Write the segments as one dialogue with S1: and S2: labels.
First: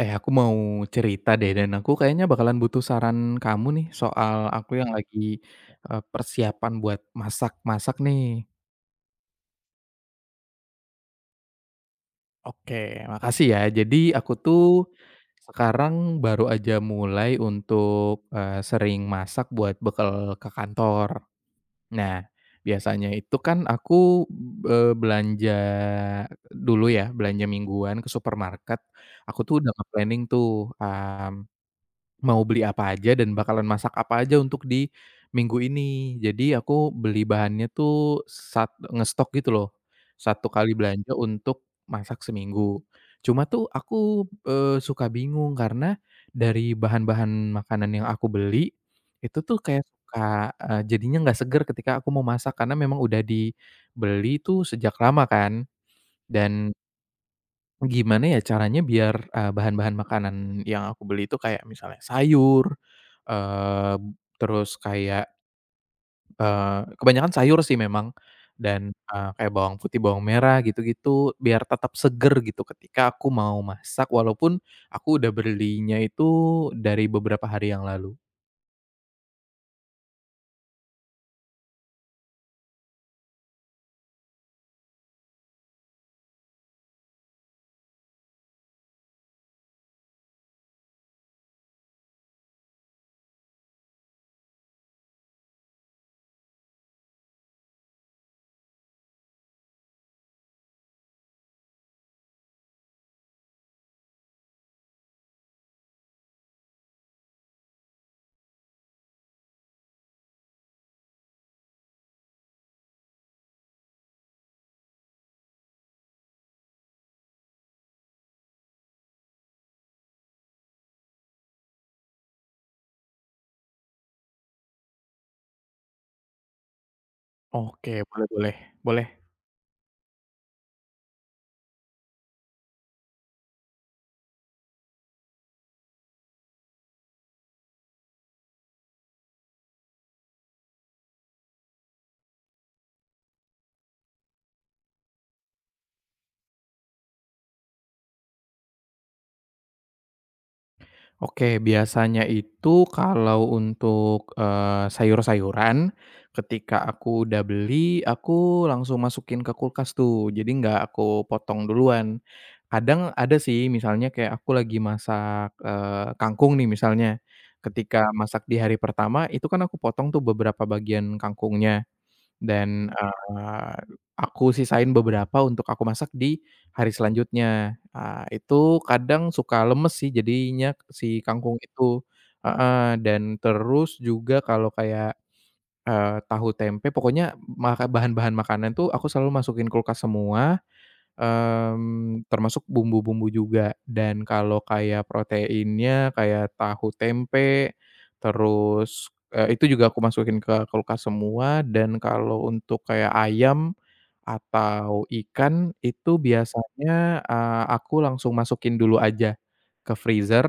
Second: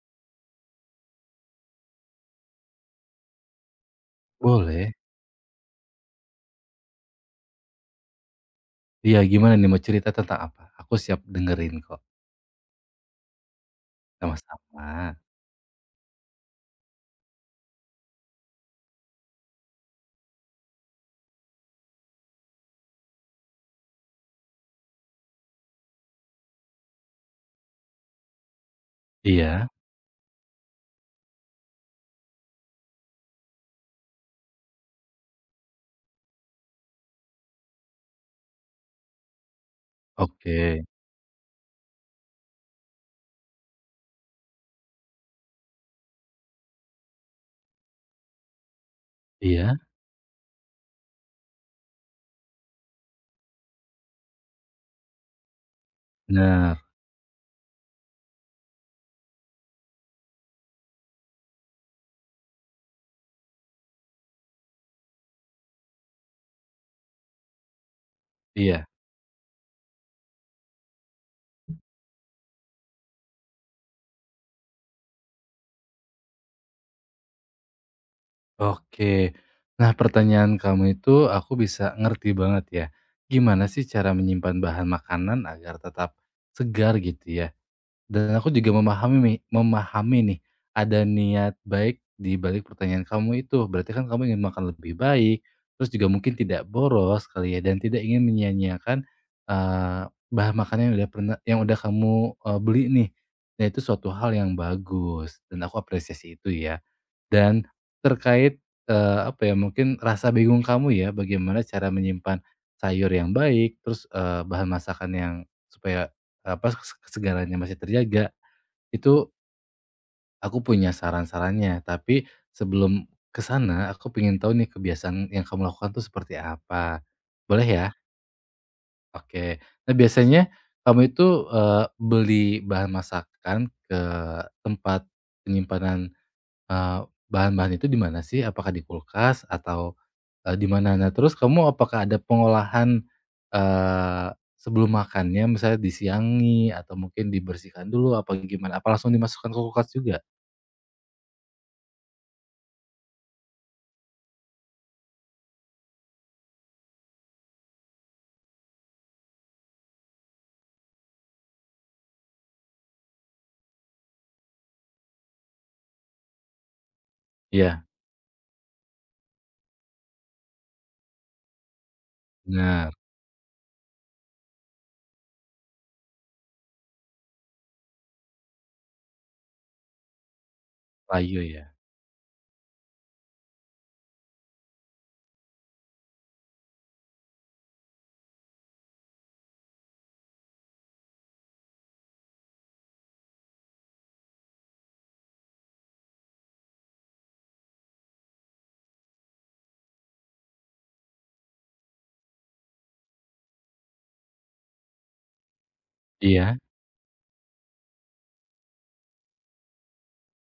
S1: Eh, aku mau cerita deh dan aku kayaknya bakalan butuh saran kamu nih soal aku yang
S2: Boleh.
S1: lagi, persiapan buat masak-masak nih.
S2: Iya, gimana nih, mau cerita tentang apa? Aku siap dengerin kok,
S1: Oke, makasih ya. Jadi aku tuh
S2: sama-sama.
S1: sekarang baru aja mulai untuk, sering masak buat bekal ke kantor. Nah, biasanya itu kan aku, belanja dulu ya, belanja mingguan ke supermarket, aku tuh
S2: Iya,
S1: udah nge-planning tuh, mmm mau beli apa aja dan bakalan masak apa aja untuk di minggu ini. Jadi aku beli bahannya tuh sat ngestok gitu loh, satu kali
S2: oke.
S1: belanja untuk masak seminggu. Cuma tuh aku, suka bingung karena dari bahan-bahan makanan yang aku beli, itu tuh
S2: Iya,
S1: kayak suka, jadinya nggak seger ketika aku mau masak karena memang udah dibeli tuh sejak lama kan dan
S2: bener.
S1: gimana ya caranya biar, bahan-bahan makanan yang aku beli itu kayak misalnya sayur, eee, terus kayak, kebanyakan sayur sih memang
S2: Iya,
S1: dan, kayak bawang putih, bawang merah gitu-gitu biar tetap seger gitu ketika aku mau masak walaupun aku udah belinya itu dari beberapa hari yang lalu.
S2: oke. Nah, pertanyaan kamu itu aku bisa ngerti banget ya. Gimana sih cara menyimpan bahan makanan agar tetap segar gitu ya? Dan aku juga memahami memahami nih, ada niat baik di balik pertanyaan kamu itu. Berarti kan kamu ingin makan lebih baik, terus juga mungkin tidak boros kali ya, dan tidak ingin menyia-nyiakan, eee, bahan makanan yang udah pernah yang udah kamu, beli nih. Nah, itu suatu hal yang bagus dan aku apresiasi itu ya. Dan terkait, apa ya, mungkin rasa bingung kamu ya, bagaimana cara menyimpan sayur yang baik, terus, bahan masakan yang supaya, apa, kesegarannya masih terjaga, itu aku punya saran-sarannya. Tapi sebelum ke sana, aku pengen tahu nih kebiasaan yang kamu lakukan tuh seperti apa? Boleh ya?
S1: Oke, boleh boleh, boleh.
S2: Oke. Nah, biasanya kamu itu, beli bahan masakan ke tempat penyimpanan. Bahan-bahan itu di mana sih? Apakah di kulkas atau, di mana? Nah, terus kamu apakah ada pengolahan, eee, sebelum makannya misalnya disiangi atau mungkin dibersihkan dulu apa gimana? Apa langsung dimasukkan ke kulkas juga?
S1: Oke, biasanya itu kalau untuk, sayur-sayuran, ketika aku udah beli, aku langsung masukin ke kulkas tuh, jadi nggak aku potong duluan. Kadang ada sih misalnya kayak aku lagi masak, kangkung nih misalnya,
S2: Iya,
S1: ketika masak di hari pertama, itu kan aku potong tuh beberapa bagian kangkungnya. Dan,
S2: bener,
S1: aku sisain beberapa untuk aku masak di hari selanjutnya. Ah, itu kadang suka lemes sih jadinya si
S2: layu
S1: kangkung
S2: ya?
S1: itu heeh, dan terus juga kalau kayak, tahu tempe pokoknya maka bahan-bahan makanan tuh aku selalu masukin kulkas semua. Mmm, termasuk bumbu-bumbu juga dan kalau kayak proteinnya kayak tahu tempe, terus, itu juga aku masukin ke kulkas semua dan kalau untuk kayak ayam atau ikan itu
S2: Iya?
S1: biasanya, aku langsung masukin dulu aja ke freezer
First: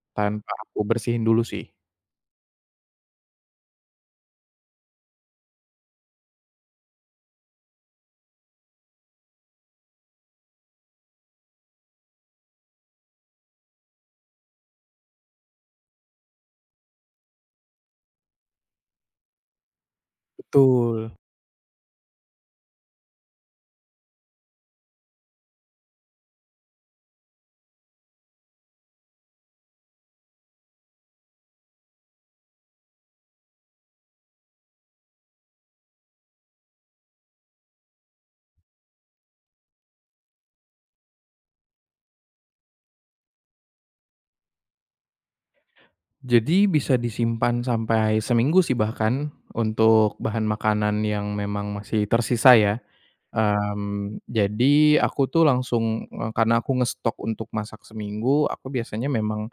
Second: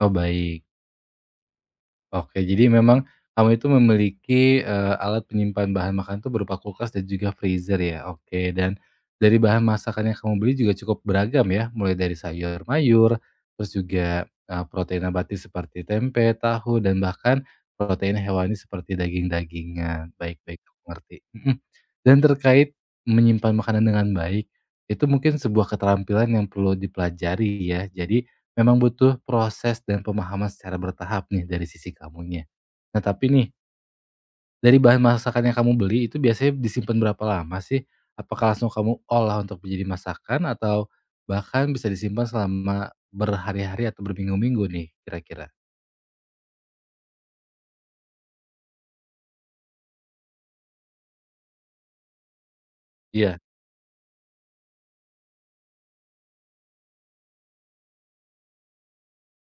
S2: Oh,
S1: tanpa
S2: baik.
S1: aku bersihin dulu sih.
S2: Oke, jadi memang kamu itu memiliki, alat penyimpan bahan makanan tuh berupa kulkas dan juga freezer ya? Oke, dan dari bahan masakan yang kamu beli juga cukup beragam ya? Mulai dari sayur mayur, terus juga, protein nabati seperti tempe, tahu, dan bahkan protein hewani seperti daging-dagingan. Baik baik, aku
S1: Betul.
S2: ngerti. Mhm. Dan terkait menyimpan makanan dengan baik, itu mungkin sebuah keterampilan yang perlu dipelajari ya. Jadi memang butuh proses dan pemahaman secara bertahap nih dari sisi kamunya. Nah tapi nih, dari bahan masakan yang kamu beli itu biasanya disimpan berapa lama sih? Apakah langsung kamu olah untuk menjadi masakan atau bahkan bisa disimpan selama berhari-hari atau berminggu-minggu nih kira-kira?
S1: Jadi bisa disimpan sampai seminggu sih bahkan untuk bahan makanan yang memang masih tersisa ya.
S2: Iya?
S1: Mmm, jadi aku tuh langsung, karena aku ngestok untuk masak seminggu, aku biasanya memang,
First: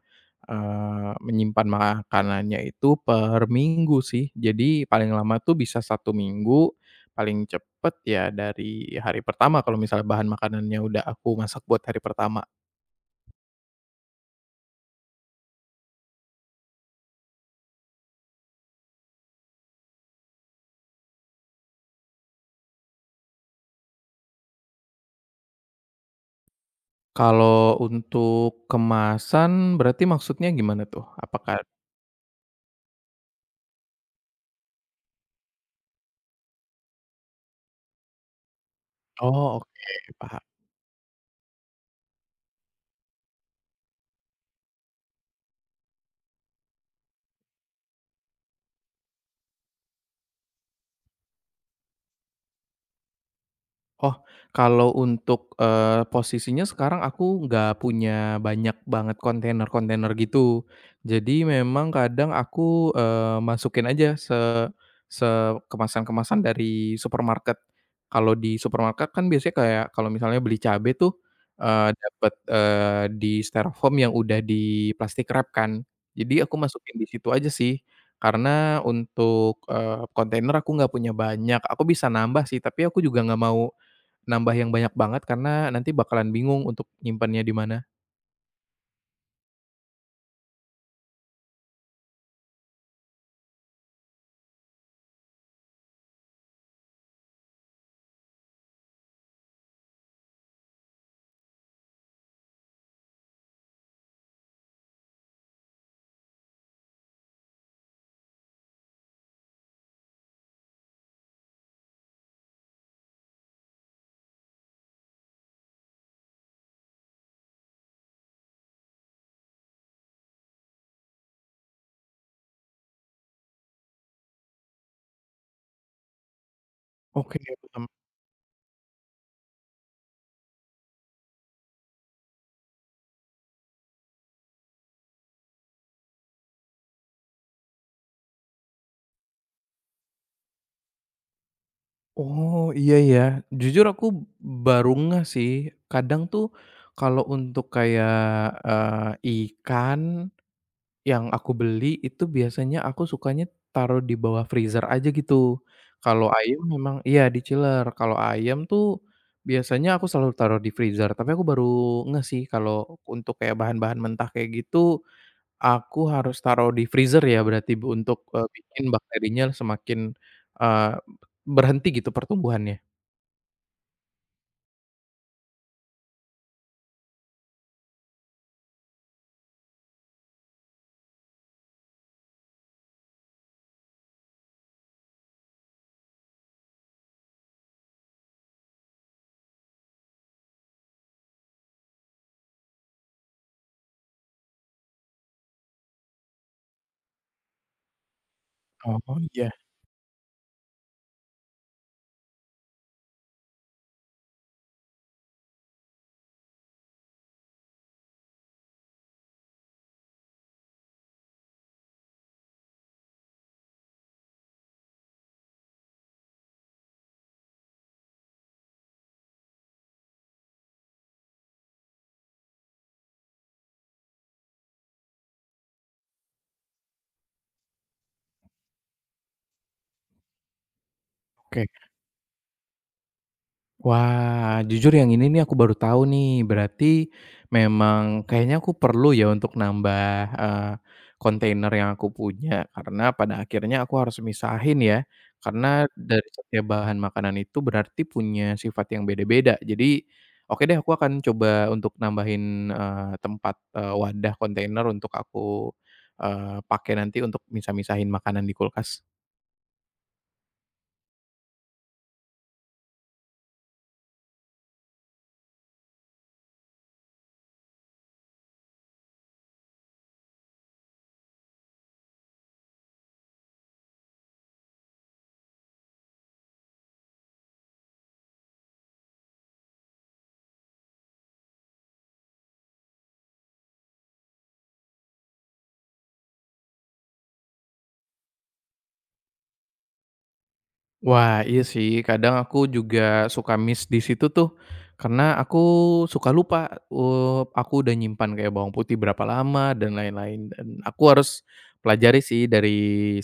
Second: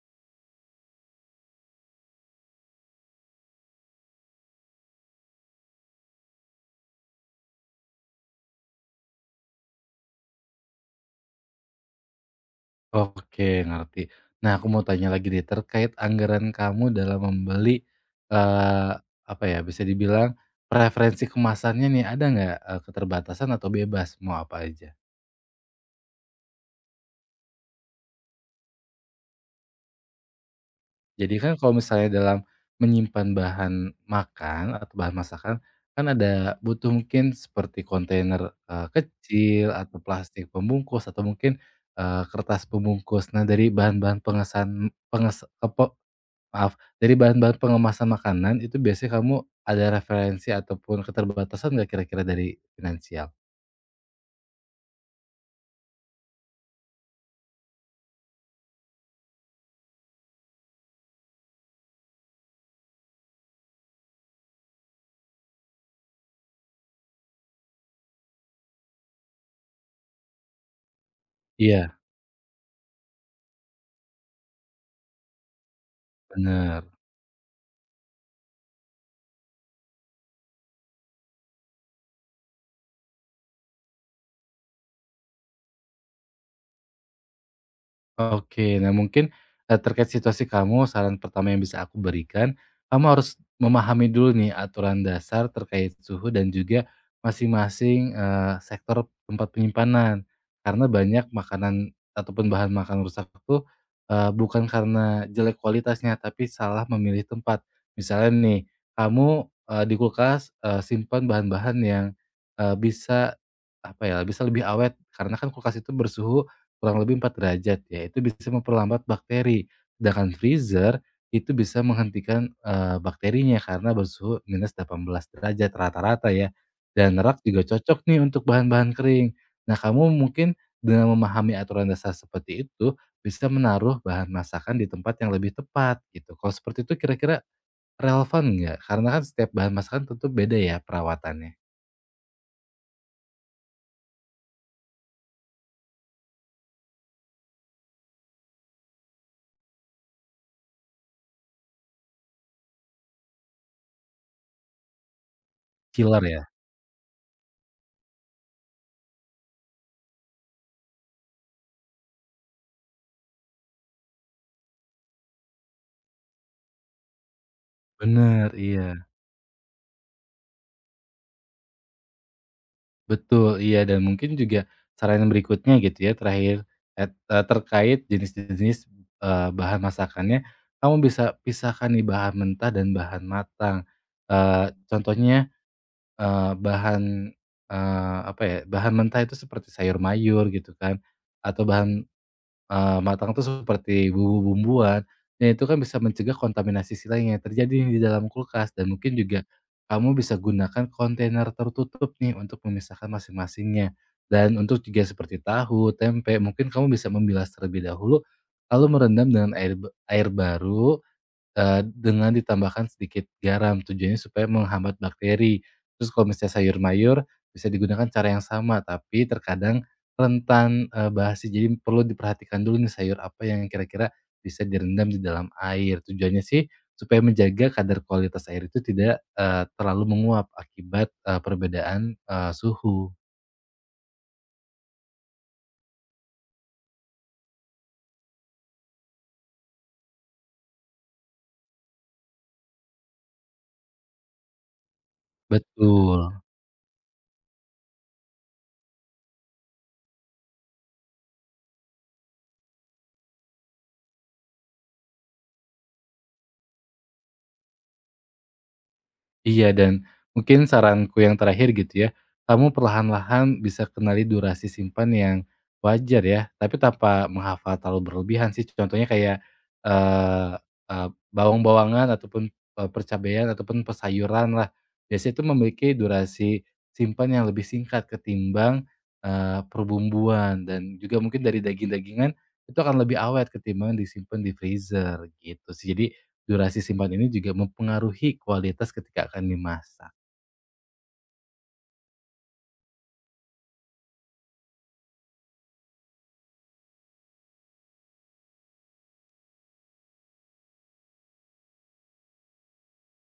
S1: menyimpan makanannya itu per minggu sih. Jadi paling lama tuh bisa satu minggu, paling cepet ya dari hari pertama kalau misalnya bahan makanannya udah aku masak buat hari pertama.
S2: Oke ngerti. Nah aku mau tanya lagi deh terkait anggaran kamu dalam membeli, eee, apa ya, bisa dibilang preferensi kemasannya nih ada nggak, keterbatasan atau bebas, mau apa aja?
S1: Kalau untuk kemasan berarti maksudnya gimana tuh?
S2: Jadi kan
S1: Apakah
S2: kalau misalnya dalam menyimpan bahan makan atau bahan masakan, kan ada butuh mungkin seperti kontainer,
S1: oh
S2: kecil atau
S1: oke, paham.
S2: plastik pembungkus atau mungkin, kertas pembungkus. Nah dari bahan-bahan pengesan penges kepo maaf, dari bahan-bahan pengemasan makanan itu biasanya kamu ada referensi ataupun keterbatasan nggak kira-kira dari finansial?
S1: Oh, kalau untuk, posisinya sekarang aku nggak punya banyak banget kontainer-kontainer gitu. Jadi memang kadang aku, masukin aja se se kemasan-kemasan dari supermarket. Kalau di supermarket kan biasanya kayak kalau misalnya beli cabe tuh,
S2: Iya,
S1: dapet, di styrofoam yang udah di plastik wrap kan. Jadi aku
S2: benar.
S1: masukin di situ aja sih, karena untuk, kontainer aku nggak punya banyak. Aku bisa nambah sih, tapi aku juga nggak mau nambah yang banyak banget karena nanti bakalan bingung untuk nyimpannya di mana.
S2: Oke. Nah mungkin, terkait situasi kamu saran pertama yang bisa aku berikan, kamu harus memahami dulu nih aturan dasar terkait suhu dan juga masing-masing, sektor tempat penyimpanan. Karena banyak makanan ataupun bahan makan rusak itu, bukan karena jelek kualitasnya, tapi salah memilih tempat. Misalnya nih, kamu, di kulkas, simpan bahan-bahan yang, bisa, apa ya, bisa lebih awet, karena kan kulkas itu bersuhu kurang lebih 4 derajat ya, itu bisa memperlambat bakteri. Sedangkan freezer itu bisa menghentikan, bakterinya karena bersuhu minus 18 derajat rata-rata ya, dan
S1: Oke,
S2: rak juga
S1: paham.
S2: cocok nih untuk bahan-bahan kering. Nah, kamu mungkin dengan memahami aturan dasar seperti itu, bisa menaruh bahan masakan di tempat yang lebih tepat gitu. Kalau seperti itu kira-kira relevan nggak? Karena kan setiap bahan masakan tentu beda ya perawatannya.
S1: Oh, iya ya. Jujur aku baru ngeh sih, kadang tuh kalau untuk kayak, eee, ikan yang aku beli itu biasanya aku sukanya taruh di bawah freezer aja gitu.
S2: Killer
S1: Kalau
S2: ya?
S1: ayam memang iya diceler, kalau ayam tuh biasanya aku selalu taruh di freezer, tapi aku baru ngeh sih kalau untuk kayak bahan-bahan mentah kayak gitu aku harus taruh di freezer ya berarti Bu untuk,
S2: Bener,
S1: bikin
S2: iya.
S1: bakterinya semakin, eee, berhenti gitu pertumbuhannya?
S2: Betul, iya, dan mungkin juga saran berikutnya gitu ya, terakhir, terkait jenis-jenis, bahan masakannya, kamu bisa pisahkan nih bahan mentah dan bahan matang. Contohnya, bahan, apa ya, bahan mentah itu seperti sayur mayur gitu kan, atau bahan. Matang tuh seperti bumbu-bumbuan, dan itu kan bisa mencegah kontaminasi silang yang terjadi di dalam kulkas dan
S1: Oh
S2: mungkin juga
S1: iya,
S2: kamu bisa gunakan kontainer tertutup nih untuk memisahkan masing-masingnya. Dan untuk juga seperti tahu, tempe, mungkin kamu bisa membilas terlebih dahulu lalu merendam dengan air air baru. Dengan ditambahkan sedikit garam, tujuannya supaya menghambat bakteri. Terus kalau misalnya sayur mayur, bisa digunakan cara yang sama, tapi terkadang rentan, basi. Jadi perlu diperhatikan dulu nih sayur apa yang kira-kira bisa direndam di dalam air. Tujuannya sih supaya menjaga kadar kualitas air itu tidak, terlalu menguap akibat,
S1: oke.
S2: perbedaan, suhu.
S1: Wah, jujur yang ini nih aku baru tahu nih. Berarti memang kayaknya aku perlu ya untuk nambah, eee, kontainer yang aku punya. Karena pada akhirnya aku harus misahin ya. Karena dari
S2: Betul.
S1: setiap bahan makanan itu berarti punya sifat yang beda-beda. Jadi, oke deh aku akan coba untuk nambahin, tempat, wadah kontainer untuk aku, pakai nanti untuk misah-misahin makanan di kulkas.
S2: Iya, dan mungkin saranku yang terakhir gitu ya, kamu perlahan-lahan bisa kenali durasi simpan yang wajar ya, tapi tanpa menghafal terlalu berlebihan sih. Contohnya kayak, eee eee, bawang-bawangan ataupun, percabaian ataupun sayuran lah. Biasanya itu memiliki durasi simpan yang lebih singkat ketimbang, perbumbuan dan juga mungkin dari daging-dagingan itu akan lebih awet ketimbang disimpan di freezer gitu sih. Jadi durasi simpan ini juga mempengaruhi kualitas ketika akan dimasak.
S1: Wah, iya sih, kadang aku juga suka miss di situ tuh, karena aku suka lupa, aku udah nyimpan kayak bawang putih berapa lama dan lain-lain, dan aku harus pelajari sih dari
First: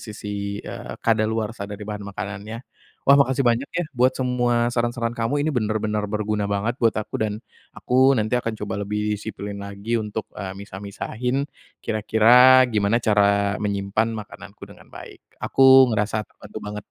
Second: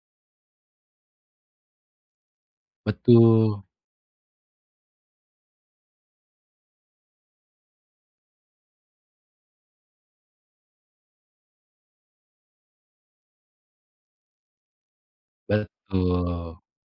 S1: sisi, kadaluarsa dari bahan makanannya. Wah, makasih
S2: Betul
S1: banyak ya buat semua saran-saran kamu, ini bener-bener berguna banget buat aku dan aku nanti akan coba lebih disiplin lagi untuk, misah-misahin kira-kira gimana cara menyimpan makananku dengan baik. Aku ngerasa terbantu
S2: betul.
S1: banget.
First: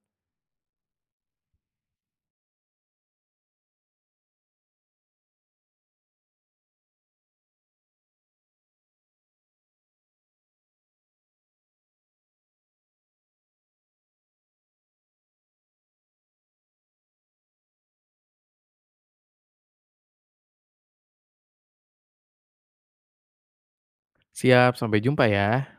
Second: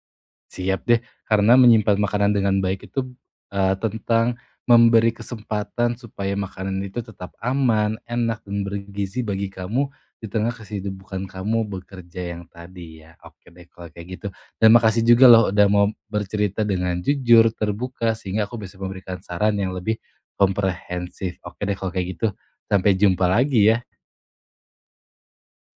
S2: Siap deh, karena menyimpan makanan dengan baik itu, tentang memberi kesempatan supaya makanan itu tetap aman, enak, dan bergizi bagi kamu di tengah kesibukan kamu bekerja yang tadi ya. Oke deh kalau kayak gitu. Dan makasih juga loh udah mau bercerita dengan jujur, terbuka, sehingga aku bisa memberikan saran yang lebih komprehensif. Oke deh kalau kayak gitu, sampai jumpa lagi ya.
S1: Siap, sampai jumpa ya.